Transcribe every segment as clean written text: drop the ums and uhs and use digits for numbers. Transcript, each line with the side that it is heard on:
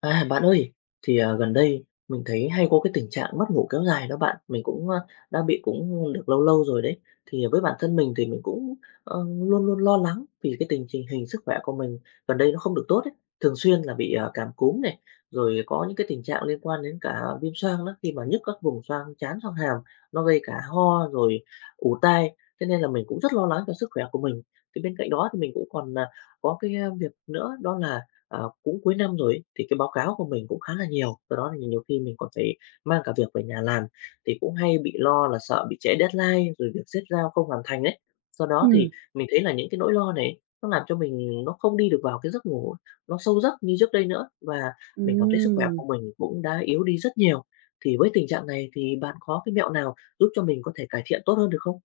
left: À, bạn ơi, gần đây mình thấy hay có cái tình trạng mất ngủ kéo dài đó bạn. Mình cũng đang bị cũng được lâu lâu rồi đấy. Thì với bản thân mình thì mình cũng luôn luôn lo lắng vì cái tình trình hình sức khỏe của mình gần đây nó không được tốt ấy. Thường xuyên là bị cảm cúm này, rồi có những cái tình trạng liên quan đến cả viêm xoang đó, khi mà nhức các vùng xoang trán, xoang hàm, nó gây cả ho rồi ù tai. Thế nên là mình cũng rất lo lắng cho sức khỏe của mình. Thì bên cạnh đó thì mình cũng còn có việc nữa đó là. Cũng cuối năm rồi ấy, thì cái báo cáo của mình cũng khá là nhiều, do đó thì nhiều khi mình còn phải mang cả việc về nhà làm, thì cũng hay bị lo là sợ bị trễ deadline, rồi việc xếp giao không hoàn thành đấy. Do đó thì
right: Ừm,
left: mình thấy là những cái nỗi lo này nó làm cho mình nó không đi được vào cái giấc ngủ nó sâu giấc như trước đây nữa, và mình cảm thấy sức khỏe
right: ừm,
left: của mình cũng đã yếu đi rất nhiều. Thì với tình trạng này thì bạn có cái mẹo nào giúp cho mình có thể cải thiện tốt hơn được không?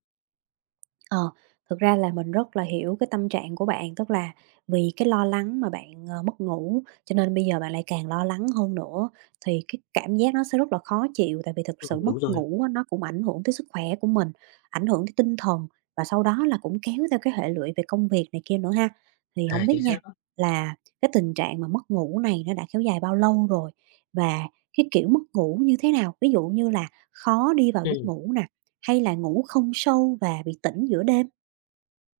right: ờ, Thực ra là mình rất là hiểu cái tâm trạng của bạn, tức là vì cái lo lắng mà bạn, mất ngủ, cho nên bây giờ bạn lại càng lo lắng hơn nữa, thì cái cảm giác nó sẽ rất là khó chịu. Tại vì thực sự mất
left: Đúng rồi.
right: ngủ á, nó cũng ảnh hưởng tới sức khỏe của mình, ảnh hưởng tới tinh thần và sau đó là cũng kéo theo cái hệ lụy về công việc này kia nữa ha. Thì
left: À,
right: không biết
left: chính xác
right: nha,
left: đó.
right: là cái tình trạng mà mất ngủ này nó đã kéo dài bao lâu rồi? Và cái kiểu mất ngủ như thế nào? Ví dụ như là khó đi vào giấc
left: Ừm.
right: ngủ nè, hay là ngủ không sâu và bị tỉnh giữa đêm?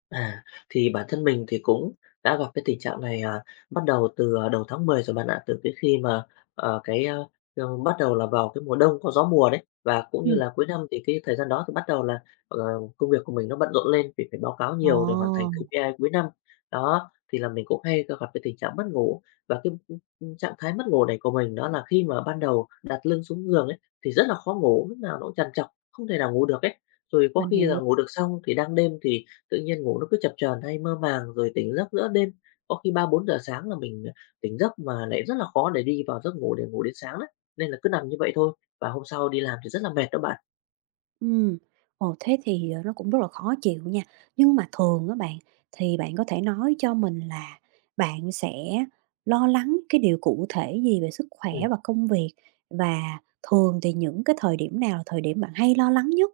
left: À, thì bản thân mình thì cũng đã gặp cái tình trạng này, bắt đầu từ đầu tháng 10 rồi bạn ạ. Từ cái khi mà, ờ, cái, a, bắt đầu là vào cái mùa đông có gió mùa đấy, và cũng như
right: Ừm.
left: là cuối năm thì cái thời gian đó thì bắt đầu là, ờ, công việc của mình nó bận rộn lên vì phải báo cáo nhiều để hoàn thành
right: Ồ,
left: KPI cuối năm. Đó, thì là mình cũng hay gặp cái tình trạng mất ngủ, và trạng thái mất ngủ này của mình đó là khi mà ban đầu đặt lưng xuống giường ấy, thì rất là khó ngủ, lúc nào nó cũng trằn trọc, không thể nào ngủ được ấy. Rồi có
right: mình
left: khi là
right: hiểu.
left: ngủ được xong thì đang đêm thì tự nhiên ngủ nó cứ chập chờn hay mơ màng rồi tỉnh giấc giữa đêm, có khi 3-4 giờ sáng là mình tỉnh giấc mà lại rất là khó để đi vào giấc ngủ để ngủ đến sáng đấy, nên là cứ nằm như vậy thôi, và hôm sau đi làm thì rất là mệt đó bạn.
right: Ừm, ồ, thế thì, nó cũng rất là khó chịu nha. Nhưng mà thường á bạn, thì bạn có thể nói cho mình là bạn sẽ lo lắng cái điều cụ thể gì về sức khỏe
left: Ừm.
right: và công việc? Và thường thì những cái thời điểm nào là thời điểm bạn hay lo lắng nhất?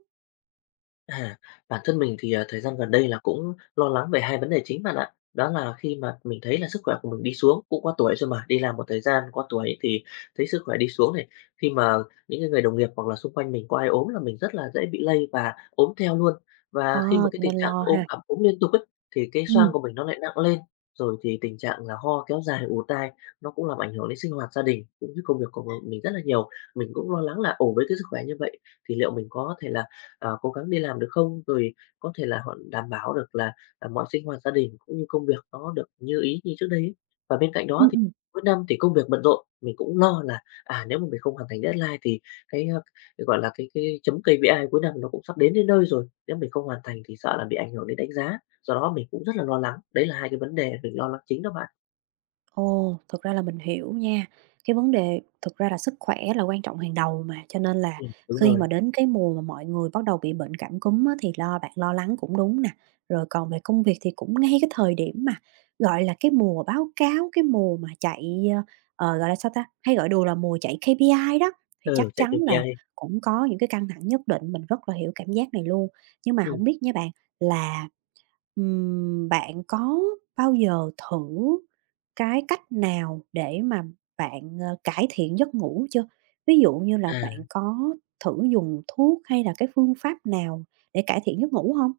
left: À, Bản thân mình thì, thời gian gần đây là cũng lo lắng về 2 vấn đề chính bạn ạ. Đó là khi mà mình thấy là sức khỏe của mình đi xuống, cũng qua tuổi rồi mà, đi làm một thời gian qua tuổi thì thấy sức khỏe đi xuống này. Khi mà những cái người đồng nghiệp hoặc là xung quanh mình có ai ốm là mình rất là dễ bị lây và ốm theo luôn. Và
right: Ờ,
left: khi mà cái
right: cho
left: tình
right: nên
left: trạng
right: lo
left: ốm
right: ha.
left: ẩm ốm liên tục ấy, thì cái xoang
right: Ừm.
left: của mình nó lại nặng lên, rồi thì tình trạng là ho kéo dài, ù tai, nó cũng làm ảnh hưởng đến sinh hoạt gia đình cũng như công việc của mình rất là nhiều. Mình cũng lo lắng là, ồ, với cái sức khỏe như vậy thì liệu mình có thể là cố gắng đi làm được không? Rồi có thể là họ đảm bảo được là mọi sinh hoạt gia đình cũng như công việc nó được như ý như trước đây ấy. Và bên cạnh đó
right: Ừm,
left: thì
right: ừm.
left: cuối năm thì công việc bận rộn, mình cũng lo là, nếu mà mình không hoàn thành deadline thì cái, a, cái, gọi là, cái chấm KPI cuối năm nó cũng sắp đến đến nơi rồi, nếu mình không hoàn thành thì sợ là bị ảnh hưởng đến đánh giá, do đó mình cũng rất là lo lắng. Đấy là 2 cái vấn đề mình lo lắng chính đó bạn.
right: Ồ, thực ra là mình hiểu nha. Cái vấn đề thực ra là sức khỏe là quan trọng hàng đầu mà, cho nên là
left: Đúng
right: khi
left: rồi.
right: mà đến cái mùa mà mọi người bắt đầu bị bệnh cảm cúm á, thì lo bạn lo lắng cũng đúng nè. Rồi còn về công việc thì cũng ngay cái thời điểm mà, gọi là, cái mùa báo cáo, cái mùa mà chạy, gọi là, sao ta, hay gọi đùa là mùa chạy KPI đó, thì chắc
left: Ừ, chạy
right: chắn là
left: KPI.
right: cũng có những cái căng thẳng nhất định, mình rất là hiểu cảm giác này luôn. Nhưng mà
left: Ừm,
right: không biết nha bạn là bạn có bao giờ thử cái cách nào để mà bạn, cải thiện giấc ngủ chưa? Ví dụ như là bạn
left: à.
right: có thử dùng thuốc hay là cái phương pháp nào để cải thiện giấc ngủ không?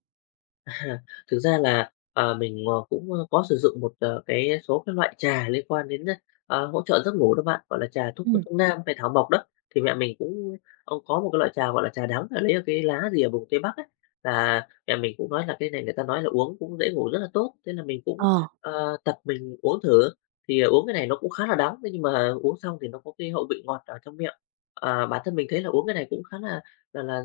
left: À, Thực ra là, mình cũng có sử dụng một cái số các loại trà liên quan đến hỗ trợ giấc ngủ đó bạn, gọi là trà thuốc thuốc
right: Ừm,
left: nam hay thảo mộc đó. Thì mẹ mình cũng, có một cái loại trà, gọi là trà đắng, là lấy ở cái lá rìa vùng Tây Bắc ấy, là mẹ mình cũng nói là cái này người ta nói là uống cũng dễ ngủ rất là tốt, thế là mình cũng,
right: ờ,
left: ờ, tập mình uống thử. Thì uống cái này nó cũng khá là đắng, thế nhưng mà uống xong thì nó có cái hậu vị ngọt ở trong miệng. Bản thân mình thấy là uống cái này cũng khá là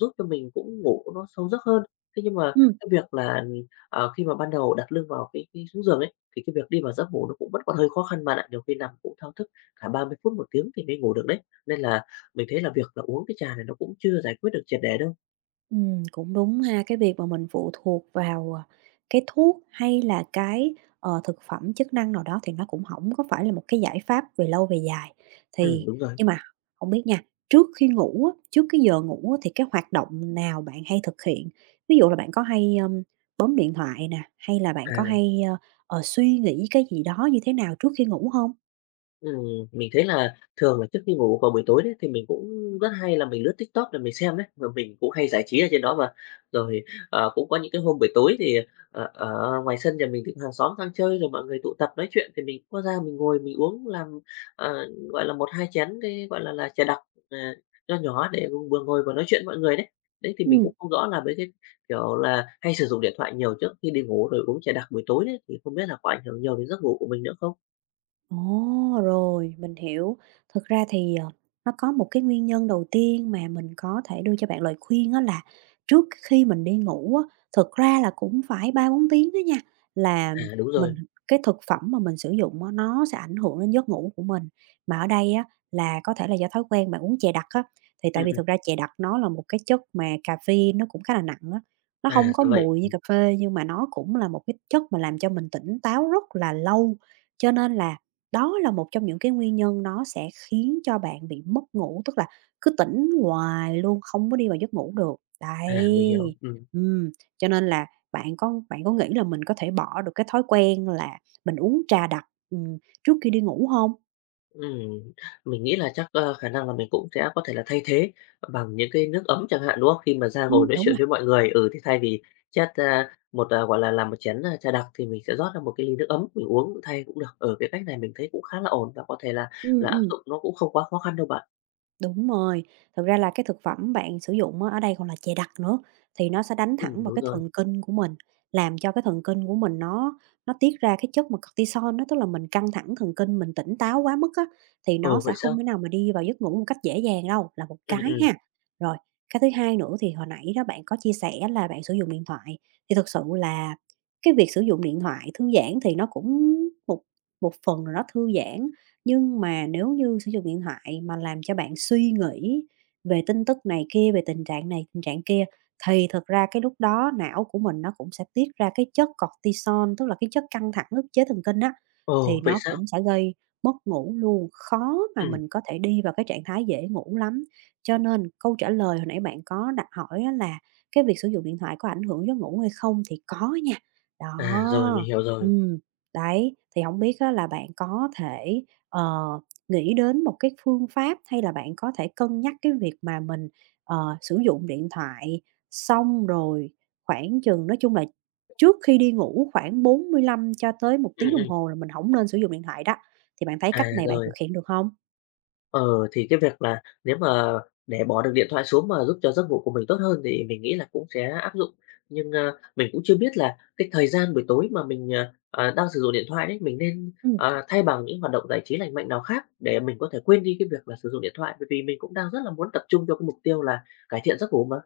left: giúp cho mình cũng ngủ nó sâu giấc hơn. Thế nhưng mà
right: ừ.
left: cái việc là, khi mà ban đầu đặt lưng vào cái xuống giường ấy, thì cái việc đi vào giấc ngủ nó cũng vẫn còn hơi khó khăn bạn ạ. Nhiều khi nằm cũng thao thức cả 30 phút, 1 tiếng thì mới ngủ được đấy. Nên là mình thấy là việc là uống cái trà này nó cũng chưa giải quyết được triệt để đâu.
right: Cũng đúng ha, cái việc mà mình phụ thuộc vào, cái thuốc hay là cái, thực phẩm chức năng nào đó thì nó cũng hổng có phải là một cái giải pháp về lâu về dài. Thì
left: Đúng rồi.
right: nhưng mà không biết nha, trước khi ngủ á, trước cái giờ ngủ á, thì cái hoạt động nào bạn hay thực hiện? Ví dụ là bạn có hay, bấm điện thoại nè, hay là bạn có
left: À.
right: hay, ơ, ờ, suy nghĩ cái gì đó như thế nào trước khi ngủ không?
left: Mình thấy là thường là trước khi ngủ vào buổi tối đấy, thì mình cũng rất hay là mình lướt TikTok để mình xem đấy, và mình cũng hay giải trí ở trên đó mà. Rồi, cũng có những cái hôm buổi tối thì, ở ngoài sân nhà mình thì hàng xóm sang chơi, rồi mọi người tụ tập nói chuyện thì mình cũng có ra mình ngồi mình uống làm, gọi là một 2 chén cái, gọi là trà đặc, ờ, nho nhỏ để vừa ngồi vừa nói chuyện mọi người đấy. Đấy, thì mình cũng
right: Ừm.
left: không rõ là mấy cái, kiểu là hay sử dụng điện thoại nhiều trước khi đi ngủ rồi uống trà đặc buổi tối đấy, thì không biết là có ảnh hưởng nhiều đến giấc ngủ của mình nữa không?
right: Ồ, rồi, mình hiểu. Thực ra thì, nó có một cái nguyên nhân đầu tiên mà mình có thể đưa cho bạn lời khuyên, đó là trước khi mình đi ngủ á, thực ra là cũng phải ba bốn tiếng đó nha, là
left: À, đúng rồi.
right: mình cái thực phẩm mà mình sử dụng á, nó sẽ ảnh hưởng đến giấc ngủ của mình. Mà ở đây á, là có thể là do thói quen bạn uống chè đặc á, thì tại vì
left: Ừm.
right: thực ra chè đặc nó là một cái chất mà caffeine nó cũng khá là nặng á, nó
left: À,
right: không có
left: ra vậy.
right: mùi như cà phê nhưng mà nó cũng là một cái chất mà làm cho mình tỉnh táo rất là lâu. Cho nên là đó là một trong những cái nguyên nhân nó sẽ khiến cho bạn bị mất ngủ, tức là cứ tỉnh hoài luôn, không có đi vào giấc ngủ được.
left: À, mình hiểu.
right: Đấy, ừm, cho nên là bạn có nghĩ là mình có thể bỏ được cái thói quen là mình uống trà đặc, trước khi đi ngủ không?
left: Ừm, mình nghĩ là chắc, khả năng là mình cũng sẽ có thể là thay thế bằng những cái nước ấm chẳng hạn, đúng không? Khi mà ra ngồi
right: Ừm.
left: nói
right: Đúng
left: chuyện
right: rồi,
left: với mọi người, ừ, thì thay vì chát ra một, gọi là làm một chén, trà đặc thì mình sẽ rót ra một cái ly nước ấm mình uống thay cũng được. Ở cái cách này mình thấy cũng khá là ổn và có thể là là áp
right: ừm.
left: dụng nó cũng không quá khó khăn đâu bạn.
right: Đúng rồi, thực ra là cái thực phẩm bạn sử dụng á, ở đây còn là chè đặc nữa, thì nó sẽ đánh thẳng vào
left: Đúng
right: cái
left: rồi.
right: thần kinh của mình, làm cho cái thần kinh của mình nó tiết ra cái chất mà cortisol á, tức là mình căng thẳng thần kinh, mình tỉnh táo quá mức á, thì nó
left: Ồ,
right: sẽ
left: vậy
right: không
left: sao?
right: thể nào mà đi vào giấc ngủ một cách dễ dàng đâu, là một
left: Ừ, ừ.
right: cái ha. Rồi, cái thứ hai nữa thì hồi nãy đó bạn có chia sẻ là bạn sử dụng điện thoại, thì thực sự là cái việc sử dụng điện thoại thư giãn thì nó cũng một một phần nào đó thư giãn nhưng mà nếu như sử dụng điện thoại mà làm cho bạn suy nghĩ về tin tức này kia, về tình trạng này, tình trạng kia, thì thật ra cái lúc đó não của mình nó cũng sẽ tiết ra cái chất cortisol, tức là cái chất căng thẳng ức chế thần kinh á,
left: Ồ,
right: thì
left: vậy
right: nó
left: sao?
right: cũng sẽ gây mất ngủ luôn, khó mà
left: Ừ,
right: mình có thể đi vào cái trạng thái dễ ngủ lắm. Cho nên câu trả lời hồi nãy bạn có đặt hỏi á là cái việc sử dụng điện thoại có ảnh hưởng giấc ngủ hay không thì có nha.
left: à, rồi, mình
right: Đó,
left: hiểu rồi.
right: ừm, đấy, thì không biết á là bạn có thể ờ, nghĩ đến một cái phương pháp hay là bạn có thể cân nhắc cái việc mà mình, sử dụng điện thoại xong rồi khoảng chừng nói chung là trước khi đi ngủ khoảng 45 cho tới một
left: Ừ,
right: tiếng đồng
left: ừ.
right: hồ là mình không nên sử dụng điện thoại đó, thì bạn thấy
left: À,
right: cách này bạn thực
left: rồi.
right: hiện được không?
left: Ờ, thì cái việc là nếu mà để bỏ được điện thoại xuống mà giúp cho giấc ngủ của mình tốt hơn thì mình nghĩ là cũng sẽ áp dụng. Nhưng mình cũng chưa biết là cái thời gian buổi tối mà mình đang sử dụng điện thoại đấy, mình nên,
right: Ừm.
left: ờ, thay bằng những hoạt động giải trí lành mạnh nào khác để mình có thể quên đi cái việc là sử dụng điện thoại, bởi vì mình cũng đang rất là muốn tập trung cho cái mục tiêu là cải thiện giấc ngủ mà.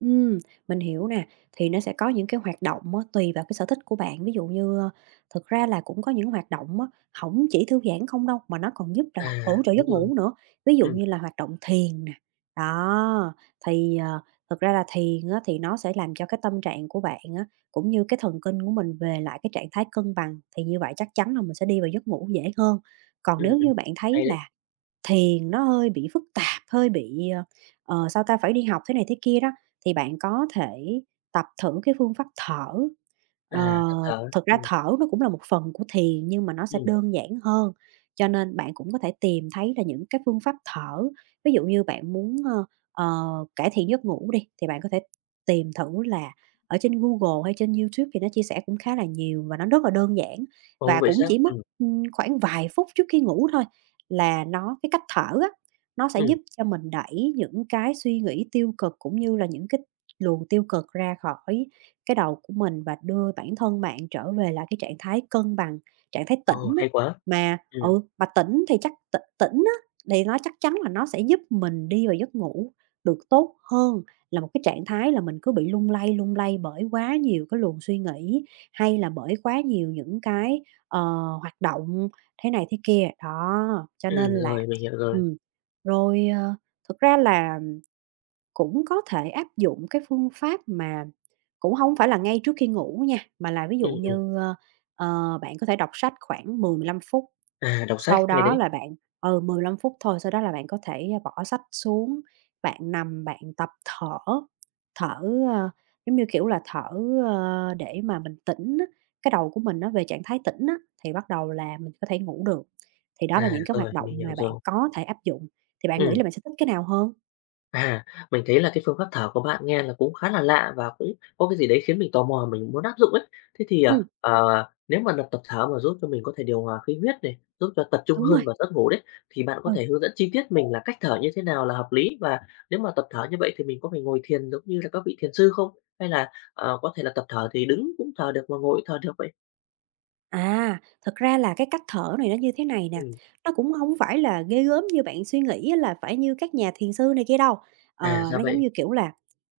right: Ừm, mình hiểu nè, thì nó sẽ có những cái hoạt động á, tùy vào cái sở thích của bạn, ví dụ như, thực ra là cũng có những hoạt động á, hổng chỉ thư giãn không đâu, mà nó còn giúp
left: À,
right: là hỗ trợ
left: đúng
right: giấc
left: rồi.
right: ngủ nữa, ví dụ
left: Ừm,
right: như là hoạt động thiền nè. Đó, thì, thực ra là thiền á, thì nó sẽ làm cho cái tâm trạng của bạn á, cũng như cái thần kinh của mình về lại cái trạng thái cân bằng, thì như vậy chắc chắn là mình sẽ đi vào giấc ngủ dễ hơn. Còn
left: ừm,
right: nếu
left: ừm,
right: như bạn thấy
left: hay đấy.
right: là thiền nó hơi bị phức tạp, hơi bị, sao ta, phải đi học thế này thế kia đó, thì bạn có thể tập thử cái phương pháp thở.
left: À,
right: Ờ,
left: tập thở.
right: Thực ra thở nó cũng là một phần của thiền nhưng mà nó sẽ
left: Ừm.
right: đơn giản hơn, cho nên bạn cũng có thể tìm thấy là những cái phương pháp thở. Ví dụ như bạn muốn, ờ, cải thiện giấc ngủ đi, thì bạn có thể tìm thử là ở trên Google hay trên YouTube thì nó chia sẻ cũng khá là nhiều và nó rất là đơn giản
left: Ồ,
right: và
left: vậy
right: cũng
left: sao?
right: chỉ mất, ừm, khoảng vài phút trước khi ngủ thôi là nó cái cách thở á, nó sẽ
left: Ừm.
right: giúp cho mình đẩy những cái suy nghĩ tiêu cực, cũng như là những cái luồng tiêu cực ra khỏi cái đầu của mình và đưa bản thân bạn trở về lại cái trạng thái cân bằng, trạng thái
left: Ồ,
right: tĩnh á.
left: hay quá.
right: Mà
left: Ừm,
right: ừ, mà tỉnh thì chắc tĩnh á, thì nó chắc chắn là nó sẽ giúp mình đi vào giấc ngủ được tốt hơn là một cái trạng thái là mình cứ bị lung lay bởi quá nhiều cái luồng suy nghĩ, hay là bởi quá nhiều những cái, ờ, hoạt động thế này thế kia. Đó, cho nên là
left: rồi, mình hiểu rồi.
right: ừm, rồi, thực ra là cũng có thể áp dụng cái phương pháp mà cũng không phải là ngay trước khi ngủ nha, mà là ví dụ
left: Ừm, ừm.
right: như, bạn có thể đọc sách khoảng mười mười lăm phút.
left: À, đọc sách,
right: Sau
left: hay
right: đó
left: đấy.
right: là bạn ừ, 15 phút thôi, sau đó là bạn có thể bỏ sách xuống, bạn nằm bạn tập thở, thở, ờ, giống như, kiểu là, thở, để mà mình tỉnh á, cái đầu của mình nó về trạng thái tỉnh á, thì bắt đầu là mình có thể ngủ được. Thì đó là
left: À,
right: những cái
left: rồi,
right: hoạt động
left: mình hiểu
right: mà bạn
left: rồi.
right: có thể áp dụng, thì bạn nghĩ
left: Ừm,
right: là bạn sẽ thích cái nào hơn?
left: à, mình thấy là cái phương pháp thở của bạn nghe là cũng khá là lạ và cũng có cái gì đấy khiến mình tò mò mình muốn áp dụng ấy. Thế thì,
right: Ừm,
left: nếu mà tập tập thở mà giúp cho mình có thể điều hòa khí huyết này, giúp cho tập trung
right: đúng
left: hơn
right: rồi,
left: vào giấc ngủ đấy, thì bạn có
right: ừ.
left: thể hướng dẫn chi tiết mình là cách thở như thế nào là hợp lý? Và nếu mà tập thở như vậy thì mình có phải ngồi thiền giống như là các vị thiền sư không? Hay là, có thể là tập thở thì đứng cũng thở được mà ngồi cũng thở được vậy?
right: À, thật ra là cái cách thở này nó như thế này nè,
left: Ừm,
right: nó cũng không phải là ghê gớm như bạn suy nghĩ á là phải như các nhà thiền sư này kia đâu.
left: à, ra
right: Nó giống
left: vậy.
right: như, kiểu là,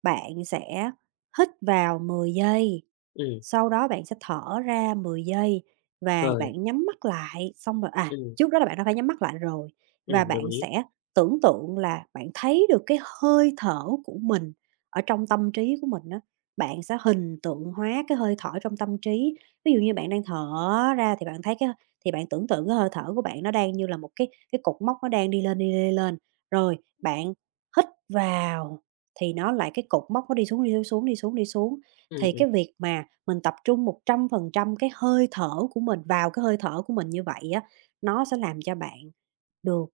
right: bạn sẽ hít vào 10 giây,
left: Ừm,
right: sau đó bạn sẽ thở ra 10 giây và
left: rồi,
right: bạn nhắm mắt lại, xong rồi
left: ừm,
right: trước đó là bạn đã phải nhắm mắt lại rồi và
left: đồng
right: bạn
left: ý.
right: sẽ tưởng tượng là bạn thấy được cái hơi thở của mình ở trong tâm trí của mình đó. Bạn sẽ hình tượng hóa cái hơi thở trong tâm trí. Ví dụ như bạn đang thở ra thì bạn thấy cái thì bạn tưởng tượng cái hơi thở của bạn nó đang như là một cái cột mốc nó đang đi lên, lên. Rồi bạn hít vào thì nó lại cái cột mốc nó đi xuống, đi xuống, đi xuống, đi xuống thì
left: Ừm.
right: cái việc mà mình tập trung 100% cái hơi thở của mình vào cái hơi thở của mình như vậy á, nó sẽ làm cho bạn được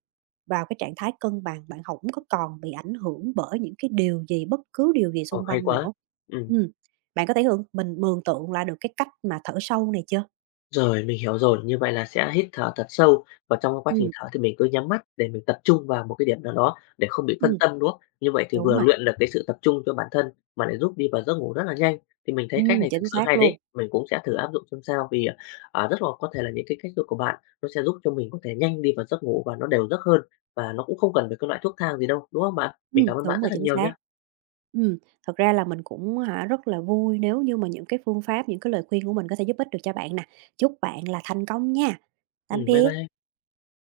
right: vào cái trạng thái cân bằng, bạn không có còn bị ảnh hưởng bởi những cái điều gì, bất cứ điều gì
left: Ồ,
right: xung
left: hay
right: quanh
left: quá!
right: nữa.
left: Ừm,
right: Ừ, bạn có thể hưởng mình mường tượng lại được cái cách mà thở sâu này chưa?
left: rồi, mình hiểu rồi. Như vậy là sẽ hít thở thật sâu và trong quá trình
right: Ừ
left: thở thì mình cứ nhắm mắt để mình tập trung vào một cái điểm nào đó để không bị phân
right: ừm,
left: tâm, đúng không? Như vậy thì
right: đúng
left: vừa
right: rồi.
left: luyện được cái sự tập trung cho bản thân mà lại giúp đi vào giấc ngủ rất là nhanh. Thì mình thấy cách
right: Ừ,
left: này thực
right: chính
left: sự
right: xác
left: hay
right: luôn.
left: đấy, mình cũng sẽ thử áp dụng xem sao vì, rất là có thể là những cái cách thức của bạn nó sẽ giúp cho mình có thể nhanh đi vào giấc ngủ và nó đều giấc hơn và nó cũng không cần phải cái loại thuốc thang gì đâu, đúng không bạn? Mình cảm ơn bạn
right: Đúng rồi,
left: rất là
right: chính
left: nhiều
right: xác.
left: nhá.
right: Ừm, thật ra là mình cũng hả, rất là vui nếu như mà những cái phương pháp, những cái lời khuyên của mình có thể giúp ích được cho bạn nè. Chúc bạn là thành công nha. Tạm
left: Bye
right: biệt.
left: bye.